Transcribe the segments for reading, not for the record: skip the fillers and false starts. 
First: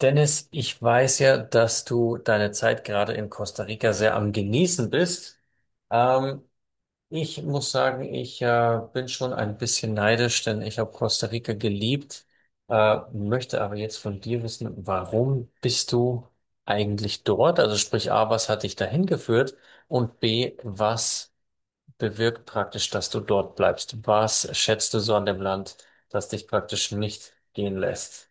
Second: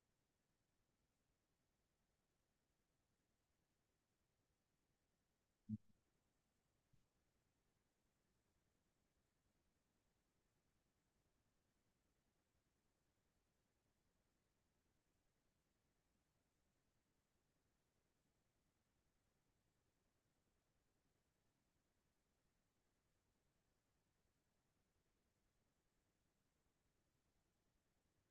Dennis, ich weiß ja, dass du deine Zeit gerade in Costa Rica sehr am Genießen bist. Ähm, Ich muss sagen, ich bin schon ein bisschen neidisch, denn ich habe Costa Rica geliebt, möchte aber jetzt von dir wissen, warum bist du eigentlich dort? Also sprich A, was hat dich dahin geführt? Und B, was bewirkt praktisch, dass du dort bleibst? Was schätzt du so an dem Land, das dich praktisch nicht gehen lässt?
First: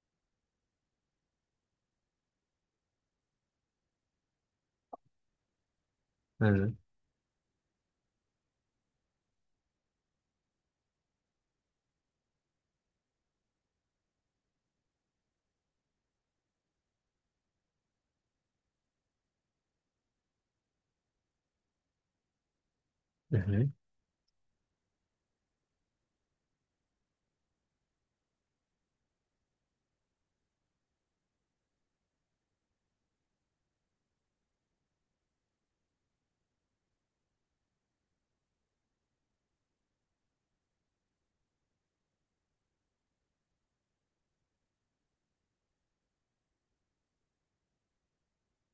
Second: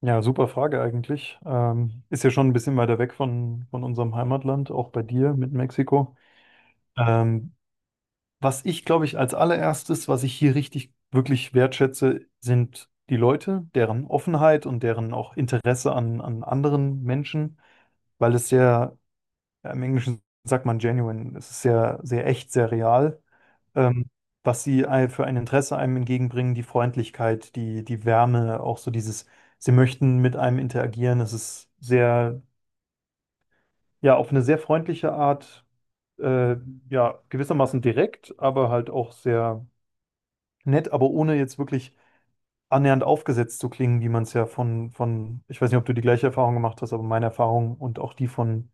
Ja, super Frage eigentlich. Ist ja schon ein bisschen weiter weg von unserem Heimatland, auch bei dir mit Mexiko. Mhm. Ähm, Was ich, glaube ich, als allererstes, was ich hier richtig wirklich wertschätze, sind die Leute, deren Offenheit und deren auch Interesse an anderen Menschen, weil es sehr, ja, im Englischen sagt man genuine, es ist sehr, sehr echt, sehr real Mhm. ähm, was sie für ein Interesse einem entgegenbringen, die Freundlichkeit, die Wärme, auch so dieses, sie möchten mit einem interagieren. Es ist sehr, ja, auf eine sehr freundliche Art, äh, ja, gewissermaßen direkt, aber halt auch sehr nett, aber ohne jetzt wirklich annähernd aufgesetzt zu klingen, wie man es ja ich weiß nicht, ob du die gleiche Erfahrung gemacht hast, aber meine Erfahrung und auch die von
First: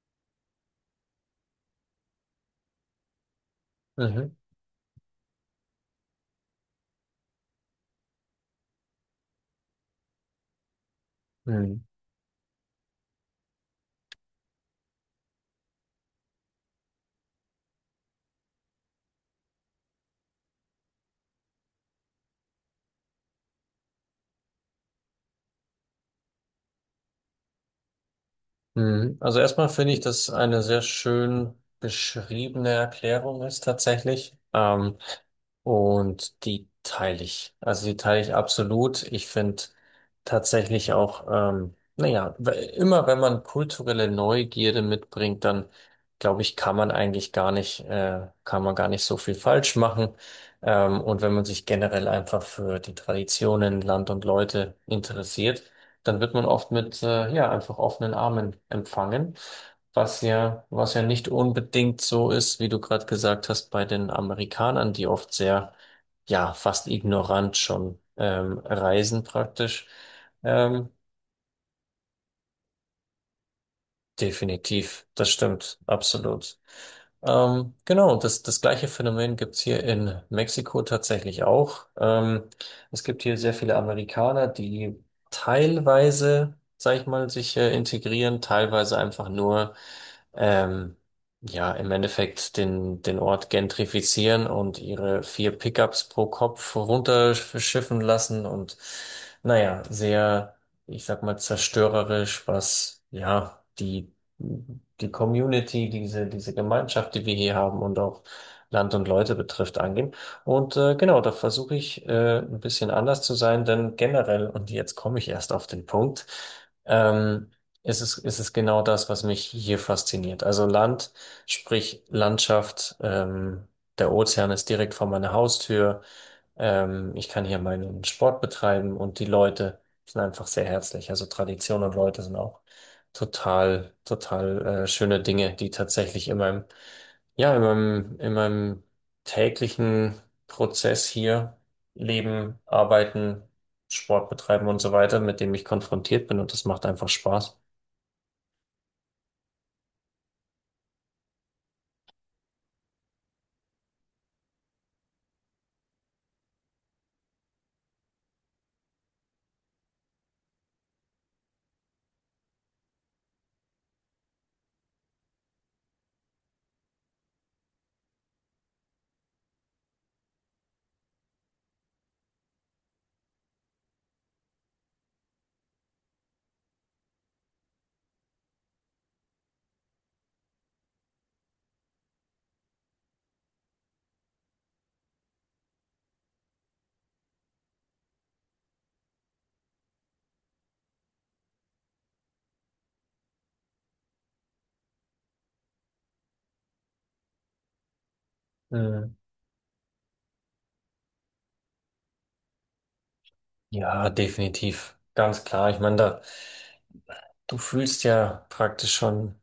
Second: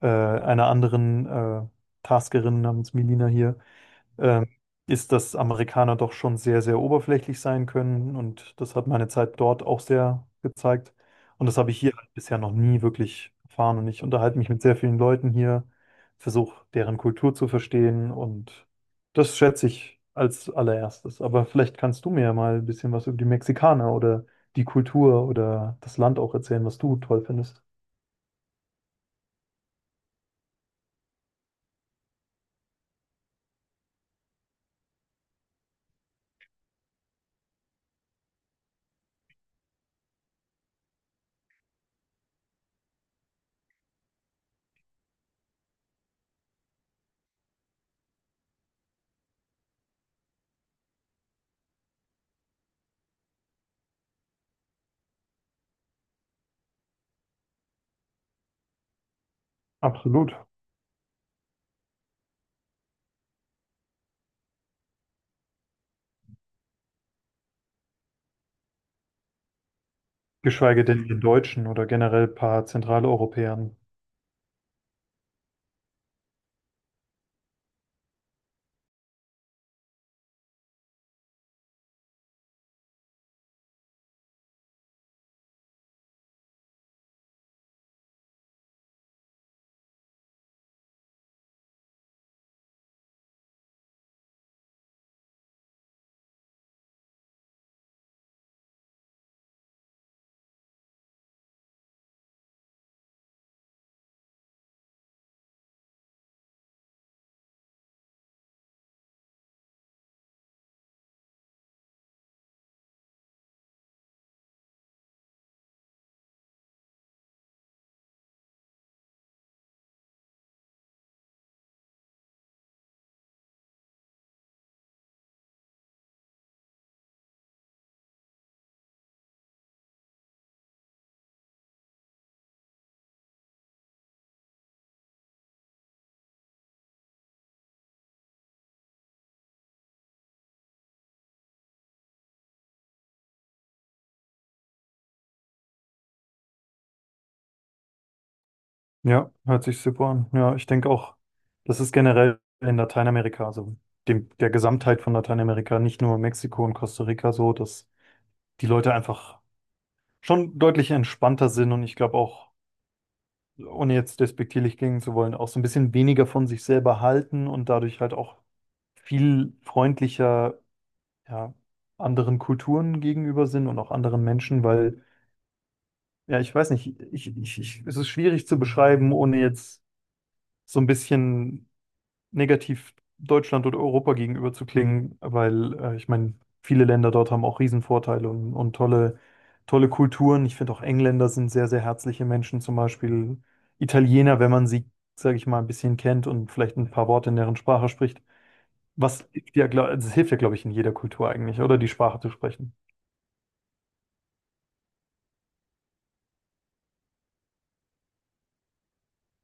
einer anderen Taskerin namens Melina hier Mhm. ähm, ist, dass Amerikaner doch schon sehr, sehr oberflächlich sein können. Und das hat meine Zeit dort auch sehr gezeigt. Und das habe ich Mhm. hier halt bisher noch nie wirklich erfahren. Und ich unterhalte mich mit sehr vielen Leuten hier, versuche deren Kultur zu verstehen. Und das schätze ich als allererstes. Aber vielleicht kannst du mir ja mal ein bisschen was über die Mexikaner oder die Kultur oder das Land auch erzählen, was du toll findest. Mhm. Also erstmal finde ich, dass eine sehr schön beschriebene Erklärung ist tatsächlich. Und die teile ich. Also die teile ich absolut. Ich finde tatsächlich auch, naja, immer wenn man kulturelle Neugierde mitbringt, dann glaube ich, kann man eigentlich gar nicht, kann man gar nicht so viel falsch machen. Und wenn man sich generell einfach für die Traditionen, Land und Leute interessiert, dann wird man oft mit ja einfach offenen Armen empfangen, was Absolut. ja was ja nicht unbedingt so ist, wie du gerade gesagt hast, bei den Amerikanern, die oft sehr ja fast ignorant schon reisen praktisch. Geschweige Ähm, denn den Deutschen oder generell ein paar Zentraleuropäern. Definitiv, das stimmt, absolut. Genau, das gleiche Phänomen gibt's hier in Mexiko tatsächlich auch. Es gibt hier sehr viele Amerikaner, die teilweise, sag ich mal, sich integrieren, teilweise einfach nur, ähm, ja, im Endeffekt den Ort gentrifizieren und ihre vier Pickups pro Kopf runterschiffen lassen und, naja, sehr, ich sag mal, zerstörerisch, was, ja, die Community, diese Gemeinschaft, die wir hier haben und auch Land und Leute betrifft, angehen. Und genau, da versuche ich ein bisschen anders zu sein, denn generell, und jetzt komme ich erst auf den Punkt, ähm, ist es genau das, was mich hier fasziniert. Also Land, sprich Landschaft, der Ozean ist direkt vor meiner Haustür. Ich kann hier meinen Sport betreiben und die Leute sind einfach sehr herzlich. Also Tradition und Leute sind auch total, schöne Dinge, die tatsächlich in meinem, ja, in meinem täglichen Prozess hier leben, arbeiten, Sport betreiben und so weiter, mit dem ich konfrontiert bin und das macht einfach Spaß. Ja, hört sich super an. Ja, ich denke auch, das ist generell in Lateinamerika, also der Gesamtheit von Lateinamerika, nicht nur Mexiko und Costa Rica so, dass die Leute einfach schon deutlich entspannter sind und ich glaube auch, ohne jetzt despektierlich klingen zu wollen, auch so ein bisschen weniger von sich selber halten und dadurch halt auch viel freundlicher, ja, anderen Kulturen gegenüber sind und auch anderen Menschen, weil, ja, ich weiß nicht, ich, es ist schwierig zu beschreiben, ohne jetzt so ein bisschen negativ Deutschland oder Europa gegenüber zu klingen, weil ich meine, viele Länder dort haben auch Riesenvorteile und tolle, tolle Kulturen. Ich finde auch Engländer sind sehr, sehr herzliche Menschen, zum Beispiel Italiener, wenn man sie, sage ich mal, ein bisschen kennt und vielleicht ein paar Worte in deren Sprache spricht. Mhm. Was hilft ja, glaub, das hilft ja, glaube ich, in jeder Kultur eigentlich, oder die Sprache zu sprechen. Ja, definitiv. Ganz klar. Ich meine, da, du fühlst ja praktisch schon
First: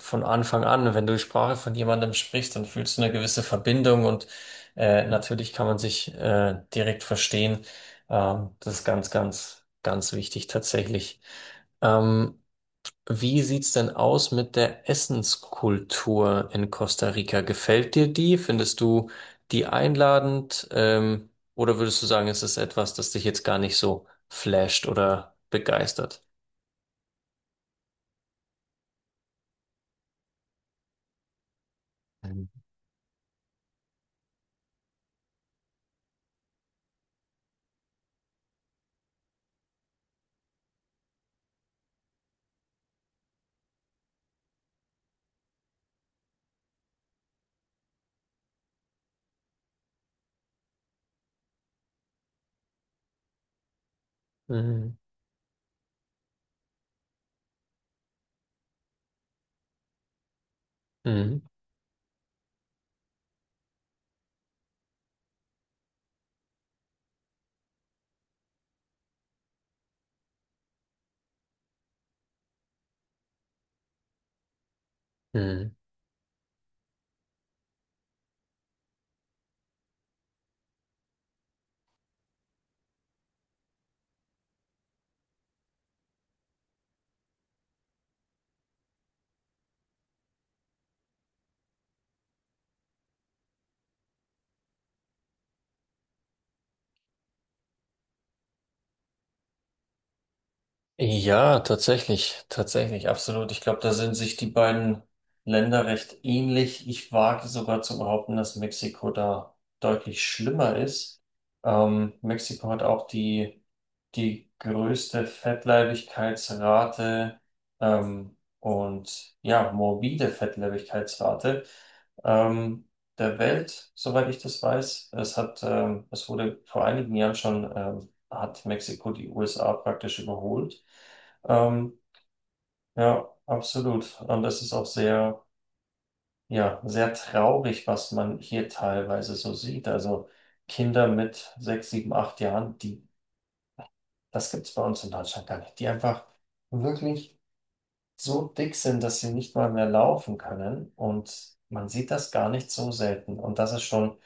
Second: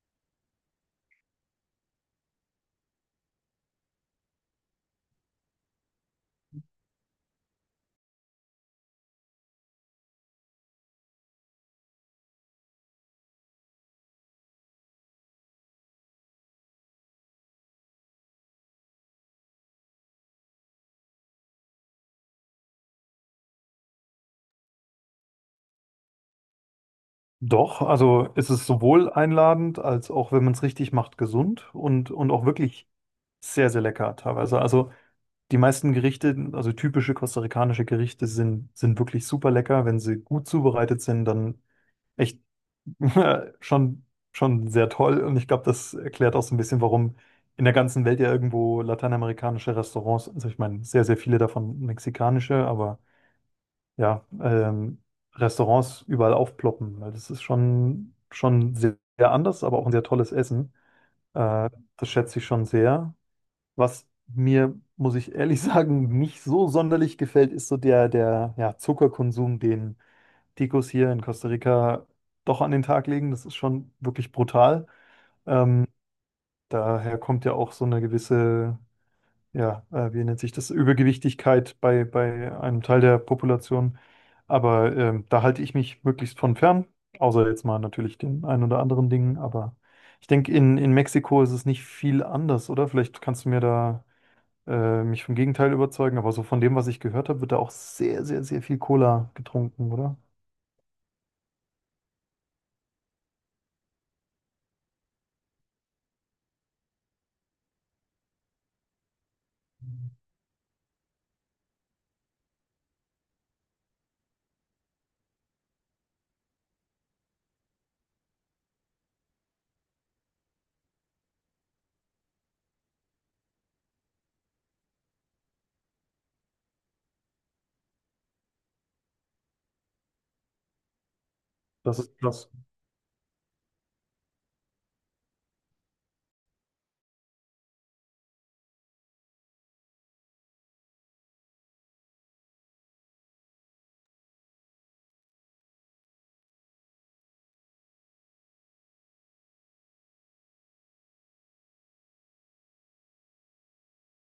von Anfang an, wenn du die Sprache von jemandem sprichst, dann fühlst du eine gewisse Verbindung und natürlich kann man sich direkt verstehen. Das ist ganz, ganz, ganz wichtig tatsächlich. Ähm, Wie sieht's denn aus mit der Essenskultur in Costa Rica? Gefällt dir die? Findest du die einladend? Oder würdest du sagen, es ist etwas, das dich jetzt gar nicht so flasht oder begeistert? Doch, also es ist sowohl einladend als auch, wenn man es richtig macht, gesund und auch Mhm. wirklich sehr, sehr lecker teilweise. Also die meisten Gerichte, also typische kostarikanische Gerichte, sind wirklich super lecker. Wenn sie gut zubereitet sind, dann echt schon, schon sehr toll. Und ich glaube, das erklärt auch so ein bisschen, warum in der ganzen Welt ja irgendwo lateinamerikanische Restaurants, also ich meine, sehr, sehr viele davon mexikanische, aber ja, Restaurants überall aufploppen, weil das ist schon, schon sehr, sehr anders, aber auch ein sehr tolles Essen. Mhm. Äh, Das schätze ich schon sehr. Was mir, muss ich ehrlich sagen, nicht so sonderlich gefällt, ist so der ja, Zuckerkonsum, den Ticos hier in Costa Rica doch an den Tag legen. Das ist schon wirklich brutal. Mhm. Ähm, Daher kommt ja auch so eine gewisse, ja, wie nennt sich das, Übergewichtigkeit bei einem Teil der Population. Aber da halte ich mich möglichst von fern, außer jetzt mal natürlich den ein oder anderen Dingen. Aber ich denke, in Mexiko ist es nicht viel anders, oder? Vielleicht kannst du mir da mich vom Gegenteil überzeugen, aber so von dem, was ich gehört habe, wird da auch sehr, sehr, sehr viel Cola getrunken, oder? Ja, tatsächlich, absolut. Ich glaube, da sind sich die beiden Länder recht ähnlich. Ich wage sogar zu behaupten, dass Mexiko da deutlich schlimmer ist. Mexiko hat auch die größte Fettleibigkeitsrate, und ja, morbide Fettleibigkeitsrate, ähm, der Welt, soweit ich das weiß. Es hat, es wurde vor einigen Jahren schon, hat Mexiko die USA praktisch überholt. Das Ähm, ist das. ja, absolut. Und das ist auch sehr, ja, sehr traurig, was man hier teilweise so sieht. Also Kinder mit sechs, sieben, acht Jahren, die, das gibt's bei uns in Deutschland gar nicht, die einfach wirklich so dick sind, dass sie nicht mal mehr laufen können. Und man sieht das gar nicht so selten. Und das ist schon.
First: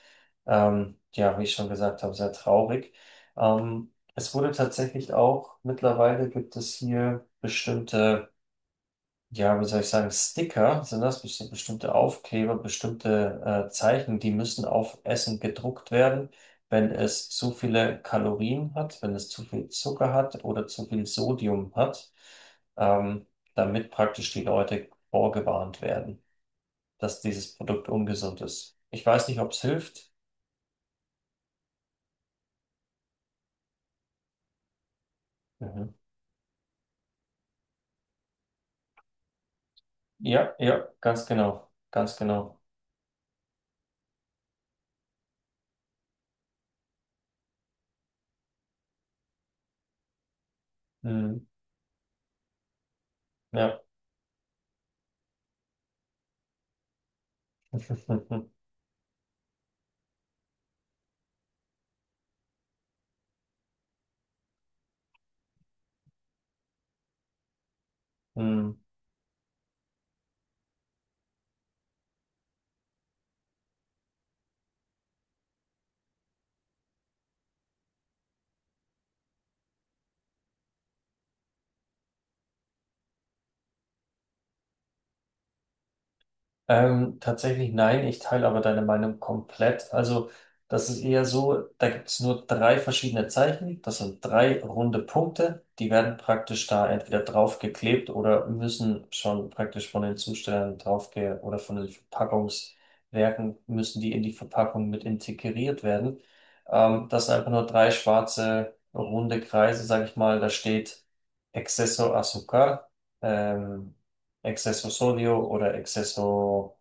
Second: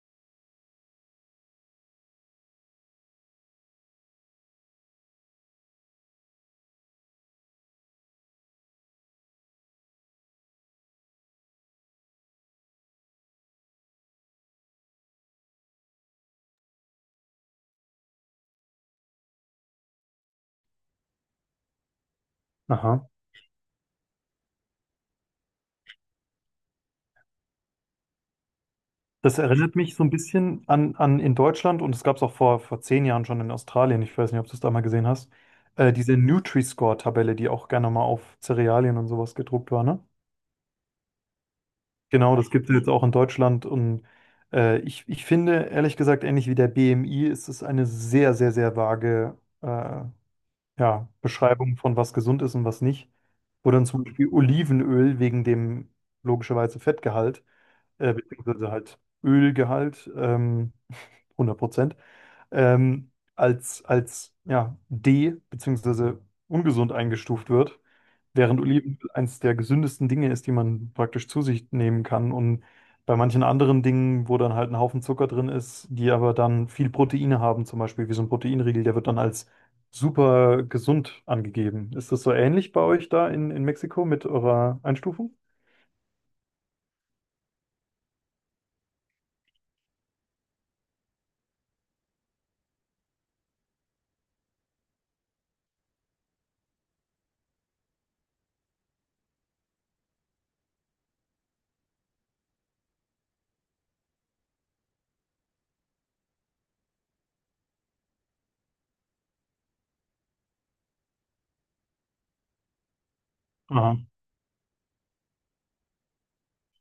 Ja, wie ich schon gesagt habe, sehr traurig. Es wurde tatsächlich auch, mittlerweile gibt es hier bestimmte, ja, wie soll ich sagen, Sticker, sind das bestimmte Aufkleber, bestimmte Zeichen, die müssen auf Essen gedruckt werden, wenn es zu viele Kalorien hat, wenn es zu viel Zucker hat oder zu viel Sodium hat, Aha. ähm, damit praktisch die Leute vorgewarnt werden, dass dieses Produkt ungesund ist. Ich weiß Das nicht, ob es erinnert mich so ein hilft. bisschen an in Deutschland und es gab es auch vor 10 Jahren schon in Australien, ich weiß nicht, ob du es da mal gesehen hast, Mhm. diese Nutri-Score-Tabelle, die auch gerne mal auf Cerealien und sowas gedruckt war, ne? Ja, ja, ganz genau, ganz Genau, das genau. gibt es jetzt auch in Deutschland und ich, ich finde, ehrlich gesagt, ähnlich wie der BMI ist es eine sehr, sehr, sehr vage ja, Mhm. Beschreibungen von was gesund ist und was nicht, wo Ja. dann zum Beispiel Olivenöl wegen dem logischerweise Fettgehalt, beziehungsweise halt Ölgehalt, 100%, als ja, D, beziehungsweise ungesund eingestuft wird. Während Mhm. Olivenöl eines der gesündesten Dinge ist, die man praktisch zu sich nehmen kann. Und bei manchen anderen Dingen, wo dann halt ein Haufen Zucker drin ist, die aber dann viel Proteine haben, zum Beispiel wie so ein Proteinriegel, der wird dann als super gesund angegeben. Ist das so ähnlich bei euch da in Mexiko mit eurer Einstufung? Tatsächlich nein, ich teile aber deine Meinung komplett. Also, das ist eher so, da gibt es nur drei verschiedene Zeichen. Das sind drei runde Punkte. Die werden praktisch da entweder draufgeklebt oder müssen schon praktisch von den Zustellern draufge oder von den Verpackungswerken müssen die in die Verpackung mit integriert werden. Das sind einfach nur drei schwarze runde Kreise, sag ich mal. Da steht Exceso Azúcar. Aha. Ähm, Exceso Sodio oder Exceso,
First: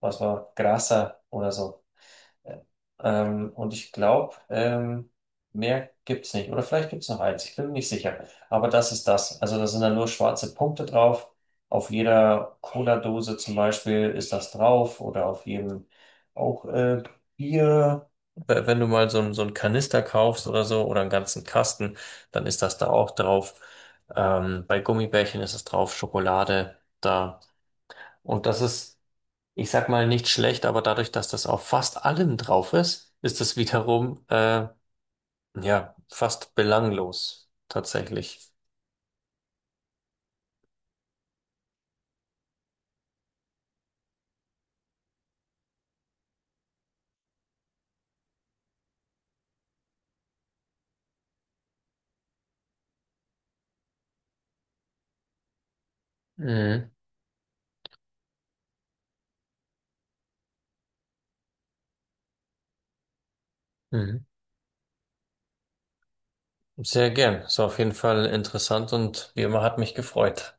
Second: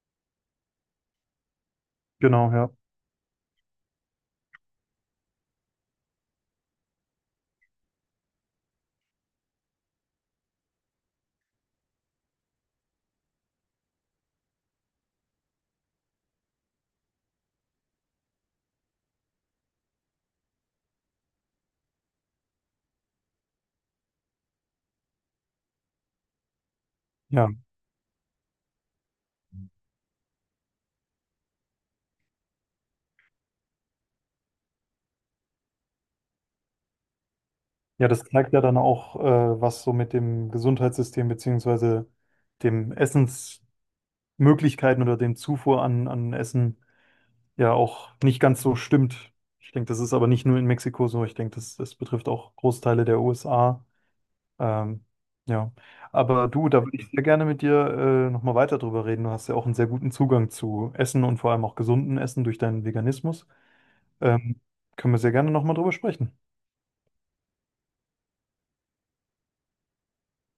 was war, Grasa oder so. Genau, ja. Und ich glaube, mehr gibt's nicht. Oder vielleicht gibt's noch eins, ich bin mir nicht sicher. Aber das ist das. Also da sind dann nur schwarze Punkte drauf. Auf jeder Cola-Dose zum Beispiel ist das drauf oder auf jedem auch Bier. Wenn du mal so, so einen Kanister kaufst oder so oder einen ganzen Kasten, dann ist das da auch drauf. Bei Gummibärchen ist es drauf, Schokolade. Da Ja. und das ist, ich sag mal, nicht schlecht, aber dadurch, dass das auf fast allem drauf ist, ist es wiederum, ja, fast belanglos, Ja, das tatsächlich. zeigt ja dann auch, was so mit dem Gesundheitssystem beziehungsweise dem Essensmöglichkeiten oder dem Zufuhr an Essen ja auch nicht ganz so stimmt. Ich denke, das ist aber nicht nur in Mexiko so. Ich denke, das betrifft auch Großteile der USA. Ähm, ja, aber du, da Mhm. würde ich sehr gerne mit dir nochmal weiter drüber reden. Du hast ja auch einen sehr guten Zugang zu Essen und vor allem auch gesunden Essen durch deinen Veganismus. Mhm. Ähm, Können wir sehr gerne nochmal drüber sprechen. Sehr gern. Ist auf jeden Fall interessant und wie immer hat mich gefreut.